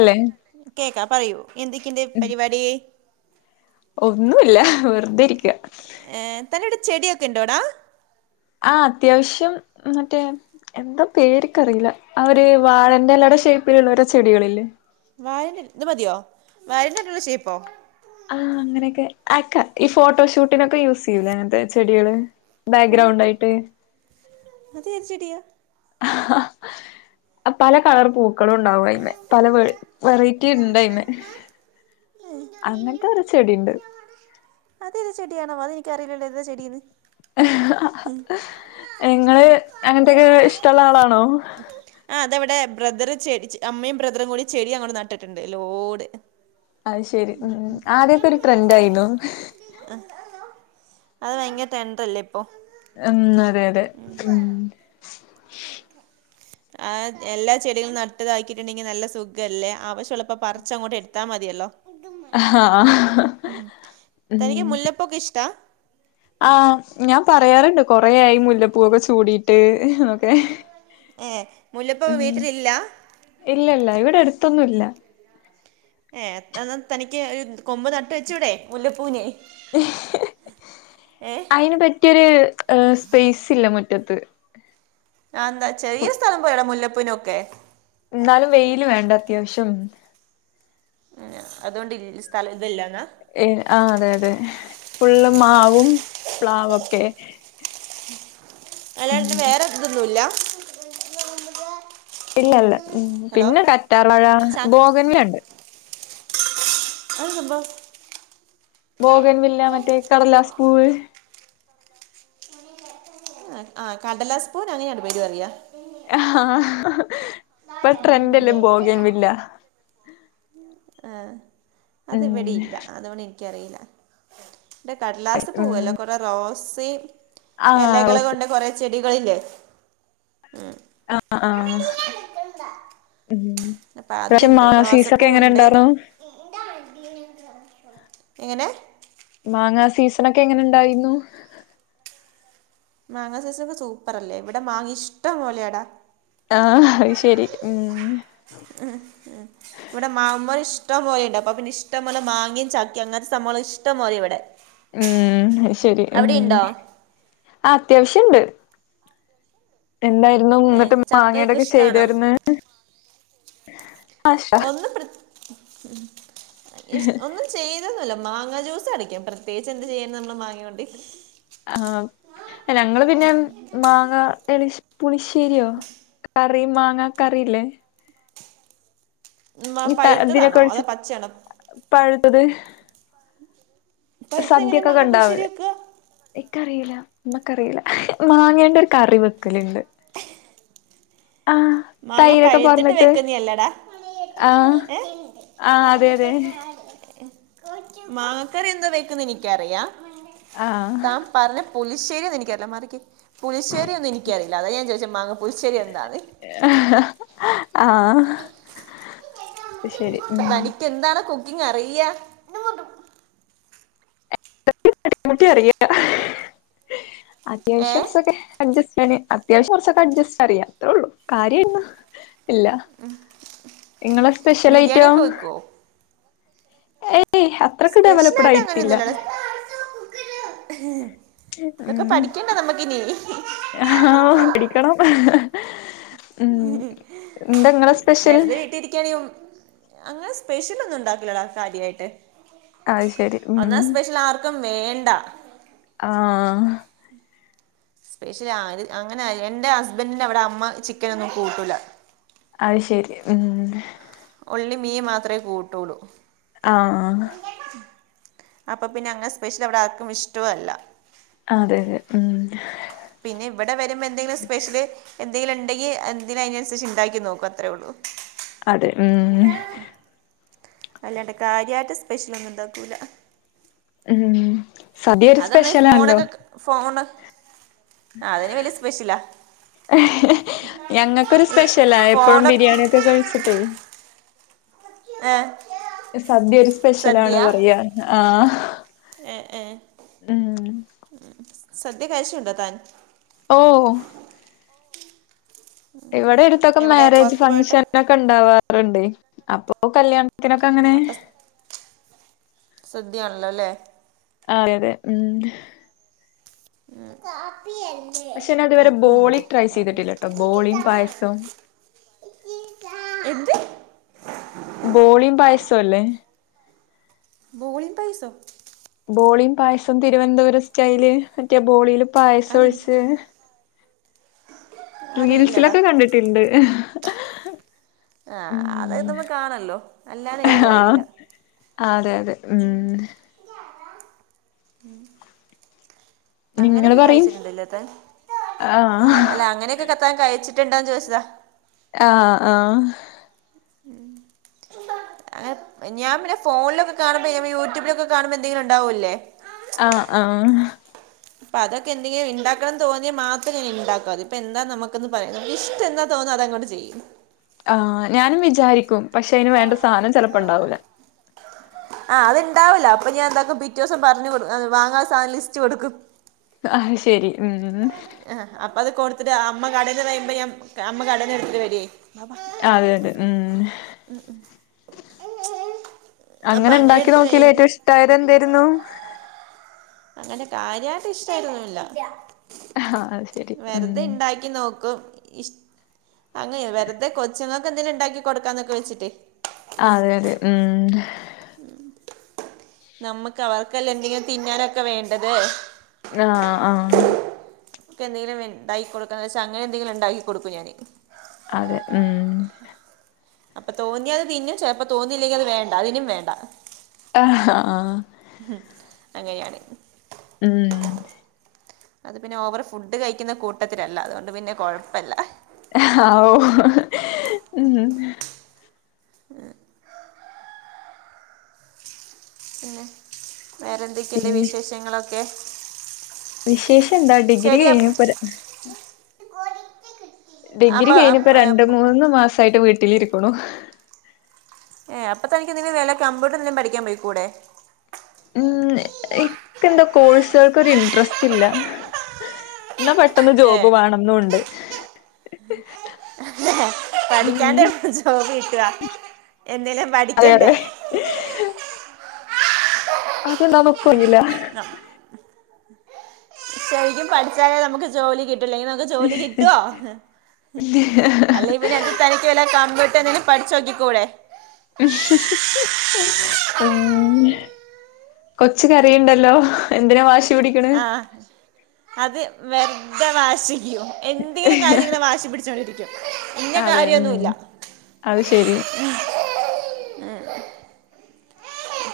അല്ലെ കേക്കാ പറയൂ എന്തൊക്കിണ്ട് പരിവാടി ഒന്നുല്ല വെറുതെ ഇരിക്ക ഏ തന്റോടെ ചെടിയൊക്കെ ഇണ്ടോടാ ആ അത്യാവശ്യം മറ്റേ എന്താ പേര്ക്കറിയില്ല അവര് വാഴന്റെ എലെടെ ഷേപ്പ് ള്ളോരാ ചെടികളില്ലേ വാഴേന്റെ ഇ ഇത് മതിയോ വാഴേന്റെ ഇലെടെ ഷേപ്പോ ആഹ് അങ്ങനൊക്കെ ആക്ക ഈ ഫോട്ടോഷൂട്ടിനൊക്കെ യൂസ് ചെയ്യൂല അങ്ങനത്തെ ചെടികള് ബാക്ക്ഗ്രൗണ്ട് പോട്ടെ ആയിട്ട് അതേത് ചെടിയ ഹ പല കളർ പൂക്കളും ഉണ്ടാവും അയിമേ പല വ വെറൈറ്റി ഇണ്ട് അയിന് അങ്ങന് ത്തെ ഒരോ ചെടിണ്ട് അതെത് ചെടിയണം അതെനിക്കറിയില്ലല്ലോ ഏതാ ചെടീന്ന് ങ്ങള് അങ്ങനത്തൊക്കെ ഇഷ്ടമുള്ള ആളാണോ ആ അതെവിടെ ബ്രദറ് ചെടിച്ചി അമ്മയും ബ്രദറും കൂടി ചെടി അങ്ങോട് നട്ടിട്ടുണ്ട് ലോട് അത് ശെരി ഉം ഉം ആദ്യൊക്കെ ഒരു ട്രെൻഡ് ആയിരുന്നു അത് ഭയങ്കര ടെണ്ട്റല്ലേ ഉം അതെ അതെ ഉം അ ആ എല്ലാ ചെടികളും നട്ടുതാക്കിയിട്ടുണ്ടെങ്കിൽ നല്ല സുഖല്ലേ ആവശ്യമുള്ളപ്പോൾ പറച്ചങ്ങോട്ട് എടുത്താൽ മതിയല്ലോ ആഹ് തനിക്ക് മുല്ലപ്പൊക്കെ ഇഷ്ടാ ആ ഞാൻ പറയാറുണ്ട് കൊറെയായി മുല്ലപ്പൂവൊക്കെ ചൂടിട്ട് എന്നൊക്കെ ഏ മുല്ലപ്പ വീട്ടിലില്ല എടുത്തൊന്നുംല്ല ഏ എന്ന തനിക്ക് ഒരു കൊമ്പ് നട്ട് വെച്ചുടെ മുല്ലപ്പൂന് അയ്ൻ ന് പറ്റിയൊരു ഏ സ്പേസ് ഇല്ല മു റ്റത്ത് എന്താ ചെറിയ സ്ഥലം പോയടാ മുല്ലപ്പൂനൊക്കെ എന്നാലും വെയിൽ വേണ്ട അത്യാവശ്യം ഉ അതുകൊണ്ട് സ്ഥലം ഇതല്ലാ എ ആ അതെ അതെ ഫുള്ള് മാവും പ്ലാവൊ ക്കെ അല്ലന് വേറെതൊന്നും ഇല്ല ഇല്ലല്ല ഹലോ പിന്നെ കറ്റാറ വഴ ചാക്ക് ബോഗന്മുണ്ട് അ ഹബ മോഗൻ വില്ല മറ്റേ കടലാസ് പൂവ് ആ കടലാസ്പൂ അങ്ങനെ ഞാൻ പേടി പറയ ആ ഇപ്പൊ ട്രെൻഡ എല്ലാം പോകേൻ വില്ല. ഏ അത് ഉം ഇവിടെയില്ല അതോണ എനിക്കറിയില്ല. ഇ കട്ലാസ് ഉം പൂവല്ലോ കുറെേ റോസ് ആഹ് ഇലകൾ റോസ് കൊണ്ട് കുറെേ ചെടികളല്ലേ ഉം ആ ആ ഉ അപ്പം പക്ഷെ അതുണ്ട് മാസീസ് ഒക്കെ എങ്ങനെ റോസപ്പൂവുണ്ട് ഇണ്ടായിരുന്നു എങ്ങനെ മാങ്ങാ സീസൺൊക്കെ എങ്ങനെ ഇണ്ടായിരുന്നു മാങ്ങാ സൂപ്പറല്ലേ സൂപ്പർ അല്ലേ ഇവിടെ മാങ്ങ ഇഷ്ടം പോലെ അടാ ആ അ ശെരി ഉ ഉ ഉ ഇവിടെ മാമ്മർ ഇഷ്ടം പോലെണ്ട് അപ്പൊ പിന്നെ ഇഷ്ടം പോലെ മാങ്ങിയയും ചാക്ക അങ്ങനത്തെ നമ്മളിഷ്ടം പോലെ ഇവിടെ ഉം ശരി ഉ അവിടെ ഉണ്ടോ ആ അത്യാവശ്യുണ്ട് എന്തായിരുന്നു ഏ മുന്നിട്ട് ചക്കയൊക്കെ മാങ്ങടൊക്കെ ഇഷ്ടമാണോ ചെയ്തുന്ന് ഒന്ന് ഒന്നും ചെയ്തന്നല്ല മാങ്ങ ജ്യൂസ് അടിക്കും പ്രത്യേകിച്ച് എന്ത് ചെയ്യും നമ്മള് മാങ്ങണ്ടി ആ ഞങ്ങള് പിന്നെ മാങ്ങ എള പുളിശ്ശേരിയോ കറി മാങ്ങ കറില്ലേ മാ- ഇ ഇതിനെ പഴുത്തതാണോ അതോ കുറിച്ച് പച്ചയാണോ പഴുത്തത് പഴുത്ത എങ്ങനെ സദ്യക്കെ മാങ്ങ പുളിശ്ശേരി കണ്ടാവലേ വെക്കുക എക്കറിയില്ല നമക്കറിയില്ല മാങ്ങേണ്ട ഒരു കറി വെക്കലുണ്ട് ആഹ് മാങ്ങ തൈരൊക്കെ പഴുത്തിട്ട് പാർന്നിട്ട് വെക്കുന്ന അല്ലേടാ ആഹ് ഏ ആഹ് അതെ അതെ [unintelligible] മാങ്ങക്കറി എന്താ വെക്കന്ന് എനിക്കറിയാ ആഹ് താൻ പറഞ്ഞ പുളി്ശേരി ഒന്ന എനിക്കറല്ല മറിക്ക് പുശ്ശേരി ഒന്നും എിക്കറിയില്ല അതെ ഞാൻ ചോിച്ച മാങ്ങ പുശ്ശേരി എന്താാണ് ആഹ ആ അപ്പ തനിക്ക് എന്താണ് കുക്കിങ് അറിയ [unintelligible] ഏ അത്യാവശ്യം അഡ്ജസ്റ്റ് അത്യാവശ്യം [unintelligible] അറിയാത്രേ ഉള്ളൂ കാര്യാ ഇല്ല നിങ്ങളെ സ്പെഷ്യൽ ബിരിയാണി ഐറ്റോ ഒക്കെ വെക്കുവോ ഏയ് അത്രക്ക ഡെവലപ്ഡ് സ്പെഷ്യലായിട്ട് ആയിട്ടില്ല അങ്ങനെയൊന്നുമില്ലല്ലോ ഇതൊക്കെ ഉ പഠിക്കണ്ട നമുക്കിനി ആ പടിക്കണം ഉ എന്താങ്ങളെ സ്പെഷ്യൽ വെറുതെ വീട്ടിലിരിക്കുകയാണെങ്കിൽ അങ്ങനെ സ്പെഷ്യൽ ഒന്നും ഉണ്ടാക്കലടാ കാര്യായിട്ട് അത് ശരി ഉം ഒന്നാ സ്പെഷ്യൽ ആർക്കും വേണ്ട ആഹ സ്പെഷ്യല ആര് അങ്ങനെ എൻറെ ഹസ്ബൻഡറിന്റെ അവിടെ അമ്മ ചിക്കന ഒന്നും കൂട്ടൂല അത് ശെരി ഉം ഒള്ളി മീൻ മാത്രമേ കൂട്ടുള്ളൂ ആഹ അപ്പൊ പിന്നെ അങ്ങനെ സ്പെഷ്യൽ അവിടെ ആർക്കും ഇഷ്ടവും അല്ല അതെ അതെ ഉം പിന്നെ ഇവിടെ വരുമ്പോ എന്തെങ്കിലും സ്പെഷ്യലി എന്തെങ്കിലും ഉണ്ടെങ്കിൽന്തിനനുസരിച്ച് ഉണ്ടാക്കി നോക്കും അത്രേയള്ളൂ അതെ ഉം അല്ലാണ്ട കാര്രിയമായിട്ട് സ്പെഷ്യലൊന്നും ഉണ്ടാക്കൂല ഉം സദ്യൊ ഒരു അത് നമ്മൾ ഈ സ്പെഷ്യലാണല്ലോ ആ അതിന് വല്ിയ സ്പെഷ്യലാ [unintelligible] ഞങ്ങൾക്കൊരു ഈ സ്പെഷ്യലാ എപ്പോഴും ഫോണൊക്കെ ബിരിയാണിൊക്കെ കഴിച്ചിട്ടേ ആഹ് സദ്യൊ ഒരു സ്പെഷ്യലാണ് പറയാ ആ ഏ ഏ ഉ സദ്യ കഴിച്ചിട്ടുണ്ടോ താൻ ഓ ഇവിടെ എടുത്തൊക്കെ എവിടെ മാരേജ് പുറത്ത് പോയിട്ട് ഫംഗഷന ഒക്കെ ഉണ്ടാവാറുണ്ട് അപ്പോൊ കല്യാണം [unintelligible] അങ്ങനെ സദ്യയാണല്ലോല്ലേ അതെതെ ഉം ഉ പക്ഷെ അതുവരെ ബോളി ട്രൈ കാപ്പി ചെയ്തിട്ടില്ലട്ടോ ബോളിയും പായസവും ട്ട [unintelligible] ബോളിയും പായസമല്ലേ ബോളി പയിസൊ ബോളിയും പായസം തിരുവനന്തപുരം സ്റ്റൈല് മറ്റേ ബോളിയില് പായസം അതെനിക്ക് ഒഴിച്ച് അറിയില്ലടാ റീൽസിലൊക്കെ കണ്ടിട്ടുണ്ട് ആഹ അത് ഉം നമ്മ കാണല്ലോ അല്ലാനും ആഹ് എനിക്കറിയില്ല അതെ അതെ ഉം [unintelligible] നിങ്ങള് അങ്ങനെയൊക്കെ പറയും കഴിച്ചിട്ടുണ്ടല്ലേത്തൻ ആഹ് അല്ല അങ്ങനൊക്കെ ത്താൻ കഴിച്ചിട്ട്ണ്ടാ ചോദിച്ചതാ ആഹ ആഹ [unintelligible] അ ഞാൻന്നെ ഫോണിലൊക്കെ കാണുമ്പോ ഞ യൂട്യൂബിലൊക്കെ കാണുമ്പോ എന്തെങ്കിലും ഉണ്ടാവല്ലേ ആഹ ആഹ അപ്പൊ അതൊക്കെ എന്തെങ്കില ഉണ്ടാക്കണംന്ന് തോന്നിയാ മാത്രം ഞാന് ഉണ്ടാക്കാതി ഇപ്പൊ എന്താ നമുന്ന് പറയുന്നത് ഇഷ്ട എന്താ തോന്ന അതങ്ങോ് ചെയ്യുന്നു ആ ഞാനും വിചാരിക്കും പക്ഷെ അതിന് വേണ്ട സാധനം ചെിലപ്പോ ഉണ്ടാവൂല ആഹ് അത് ഉണ്ടാവൂില്ല അപ്പൊ ഞാൻ എന്താക്കും പിറ്റ ദിവസം പറഞ്ഞു കൊ വാങ്ങാ സാധം ലിസ്റ്റ് കൊടുക്കും ആഹ ശരി ഉം ആ അപ്പ അത് കൊടുത്തിട്ട് അമ്മ കടന്ന് പറയുമ്പോ ഞാ അമ്മ കടന്ന് എടുത്തിട്ട് വരുേ അതെ അതെ ഉം അപ്പൊ അങ്ങനെ ഉണ്ടാക്കി എടുത്തിട്ട് നോക്കീല്ലേ വരും ഏറ്റവും ഇഷ്ടായത് എന്തായിരുന്നു അങ്ങനെ കാര്യമായിട്ട ഇഷ്ടമായിട്ടൊന്നുമല്ല ആഹ് അത് ശരി ഉം വെറുതെ ഇണ്ടാക്കി നോക്കും ഇഷ അങ്ങനെ വെറുതെ കൊച്ചുങ്ങൊക്ക എന്തെങ്കിലും ഉണ്ടാക്കി കൊടുക്കാന്നൊക്കെ വെച്ചിട്ടേ അതെ അതെ ഉം നമ്മുക്ക് അവർക്കല്ലാം എന്തെങ്കിലും തിന്നാനൊക്കെ വേണ്ടത് ആഹ ആഹ െ എന്തെങ്കില ഉണ്ടായി കൊടുക്കാ എന്ന് വെച്ചാ അങ്ങനെ എന്തെങ്കിലും ഉണ്ടാക്കി കൊടുക്കുംഞാന് അതെ ഉം അപ്പൊ തോന്നി അത് തിന്നു ചിലപ്പോ തോന്നിയില്ലെങ്കിൽ അത് വേണ്ട അതിനും വേണ്ട ആഹ ആ അങ്ങനെയാണ് ഉം അത് പിന്നെ ഓവർ ഫുഡ് കഴിക്കുന്ന കൂട്ടത്തിലല്ല അതുകൊണ്ട് പിന്നെ കൊഴപ്പല്ല ആ ഉം [inaudible] പിന്നെ വേറെന്തെക്കെണ്ട് വിശേഷങ്ങളൊക്കെ വിശേഷന്താ ഡിഗ്രി ശരി കഴിഞ്ഞുപ്പതാ അപ്പ ഡിഗ്രി കഴിഞ്ഞുപ്പൊ അപ്പം രണ്ട്മൂന്ന് മാസായിട്ട് വീട്ടിലിരിക്കുണു ഏ അപ്പൊ തനിക്ക് എന്തേലും വല്ല കമ്പ്യൂട്ട്രന്തേലും പഠിക്കാൻ പൊയിക്കൂടെ ഇക്കെന്തോ കോഴ്സൾക്കൊരു ഇൻട്രസ്റ്റ് ഇല്ല ന്നാ പെട്ടെന്ന് ഏ ജോബ് വേണംന്നൂണ്ട് [inaudible] പഠിക്കാണ്ട് ഉം [unintelligible] ജോബ് കിട്ട്അ എന്തേലും അതെ പഠിക്കണ്ടേ അതെ [unintelligible] അത്ണ്ടോന്ന് [unintelligible] നം- ശരിക്കും പഠിച്ചാലേ നമുക്ക് ജോലി കി ഇല്ലെങ്കി നമുക്ക് ജോലി കിട്ടോ അല്ലേ പിന്നെ തനിക്ക് വല്ല കമ്പ് ക്കെന്തേലും പഠ്‌ച്ചോക്കിക്കൂടെേ ഉം കൊച്ച് കരയ്ണ്ടല്ലോ എന്തിനാ വാ ശ് ആഹ് അത് വെർതെ വാശി [unintelligible] എന്തേലും കാര്യങ്ങനെ വാശി പിടിച്ചോണ്ടിരിക്കും ഇന്ന അതെ ഉം കാര്യെന്നൂല്ല അത് ശെരി ഏ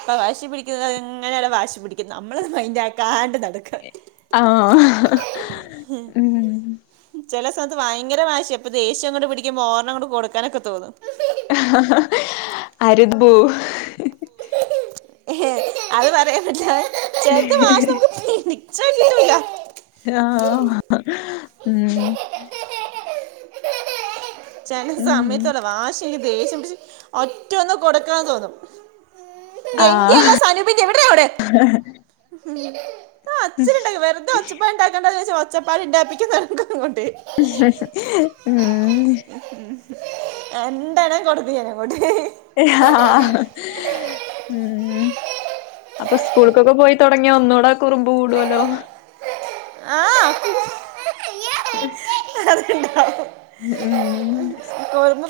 പ്പൊ വാശി പിടിക്കുന്നത് ങ്ങനാടെ വാശി പിടിക്കും നമ്മള് മൈൻഡാക്കാണ്ട് നടക്ക ആഹ് ഹ് ഹ് ഹ് ചെലെ സമയത്ത് വയങ്കര വാശ്യ ഇപ്പൊ ദേഷ്യങ്ങോണ്ട് പിടിക്കുമ്പോ ഒരെണ്ണങ് കൊട്ക്കാനൊക്കെ തോന്നും [unintelligible] അരുത്ഭൂ അത് പറയാൻ പറ്റ്‌ല ചെല്ത് മാസമക്ക് പിടിച്ചാ കിട്ടൂല ആഹ് മ് [unintelligible] ചെലെ സമയത്തോരോ വാശി ഇൻക്ക് ദേഷ്യം പിട്ച്ച് ഒറ്റൊന്ന് കൊടുക്കാൻ തോന്നും ഇതെൻ്റ്യല്ല ആഹ് സനൂപിന്റെയ വിടറിയങ്ങോട്ട് ആ അച്ചന്ണ്ടല്ലോ വെറ്തെ ഒച്ചപ്പാട് ഇണ്ടാക്കണ്ടാ വിചാരിച്ച് ഒച്ചപ്പാട് ഇണ്ടാക്കിപ്പിക്കുന്നണക്ക് ഉം എന്താണ് കൊട്ത്തെടീ അയ്നങ്ങോട്ട് ആഹ് ഉം അപ്പൊ സ്കൂൾക്കൊക്കെ പോയിത്തൊടങ്ങിയാ ഒന്നൂടെ കുറുമ്പ് കൂട്വോലോ ആ ഉ കെതക്ക്ണ്ടോ ഉം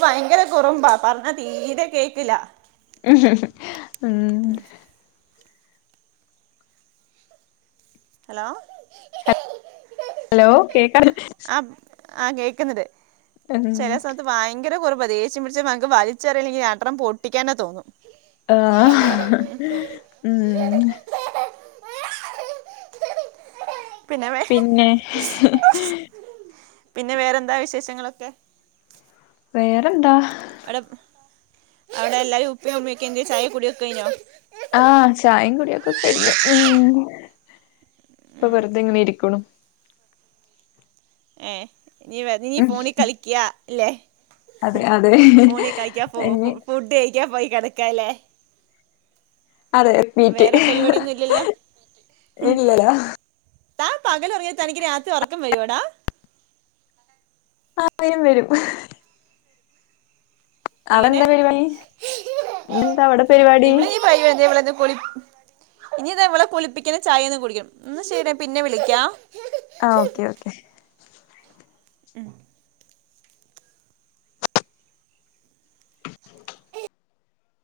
ഭയങ്കര കുറുമ്പാ പറഞ്ഞാ തീരെ കേക്ക്ല്ലാ ഉം ഹലോ ഹലോ കേക്കാ ഹലോ ആ ആ കേൾക്ന്ന്ണ്ട് ചെലേ സമയത്ത് ഭയങ്കര ഒരു പ്പൊ ദേഷ്യം പിടിച്ചാ പ്പൊ അൻക്ക് വൽച്ചെറ്യല്ലെങ്കി രണ്ട്രണം പൊട്ടിക്കാന് തോന്നും ആഹ് ഹ് മ് മ് പിന്നെ വേ പിന്നെ പിന്നെ വേറെന്താ വിശേഷങ്ങളൊക്കെ? വേറെന്താ? അവ്ടെ അവ്ടെ എല്ലാരും ഉപ്പിം ഉ ഉമ്മ്യൊക്കെ എന്ത്യേ ചായ കുടി ഒക്കയിഞ്ഞോ? ആഹ് ചായിം കുട്യൊക്കെ കഴിഞ്ഞു മ്... ഇപ്പൊ ഉം വെർതെങ്ങനെ ഇരിക്ക്‌ണു ഏ ഞ്ഞിവെ ഞ്ഞി ഉം ഫോണീ കളിക്ക്യാല്ലേ അതെ അതെ ഫോണീകളിക്ക്യാ ഫോ ഫോ ഇനി ഫുഡ് ക്കാ പോയി കെടക്ക്യാല്ലേ അതെ റിപ്പീറ്റ് വേറെ പരിപട്യോന്നുല്ലല്ലോ ഹും ഇല്ലല്ല താ പകലൊർങ്യാ തനിക്ക് രാത്രി ഒറക്കം വരോടാ ആഹ് വെരും വെരും എങ്ങനേ പരിപാടി ഇന്നെന്താ അവിടെ പരിപാടി ഇവിടെ നീ ഇവടെന്ന് പൊളി ഇനി താ ഇവളെ കുളിപ്പിക്കണം. ചായൊക്കെ കുടിക്കും. ന്നാ ശെരി ഞാ പിന്നെ വിളിക്കാ ആഹ് ഓക്കെ ഓക്കെ മ്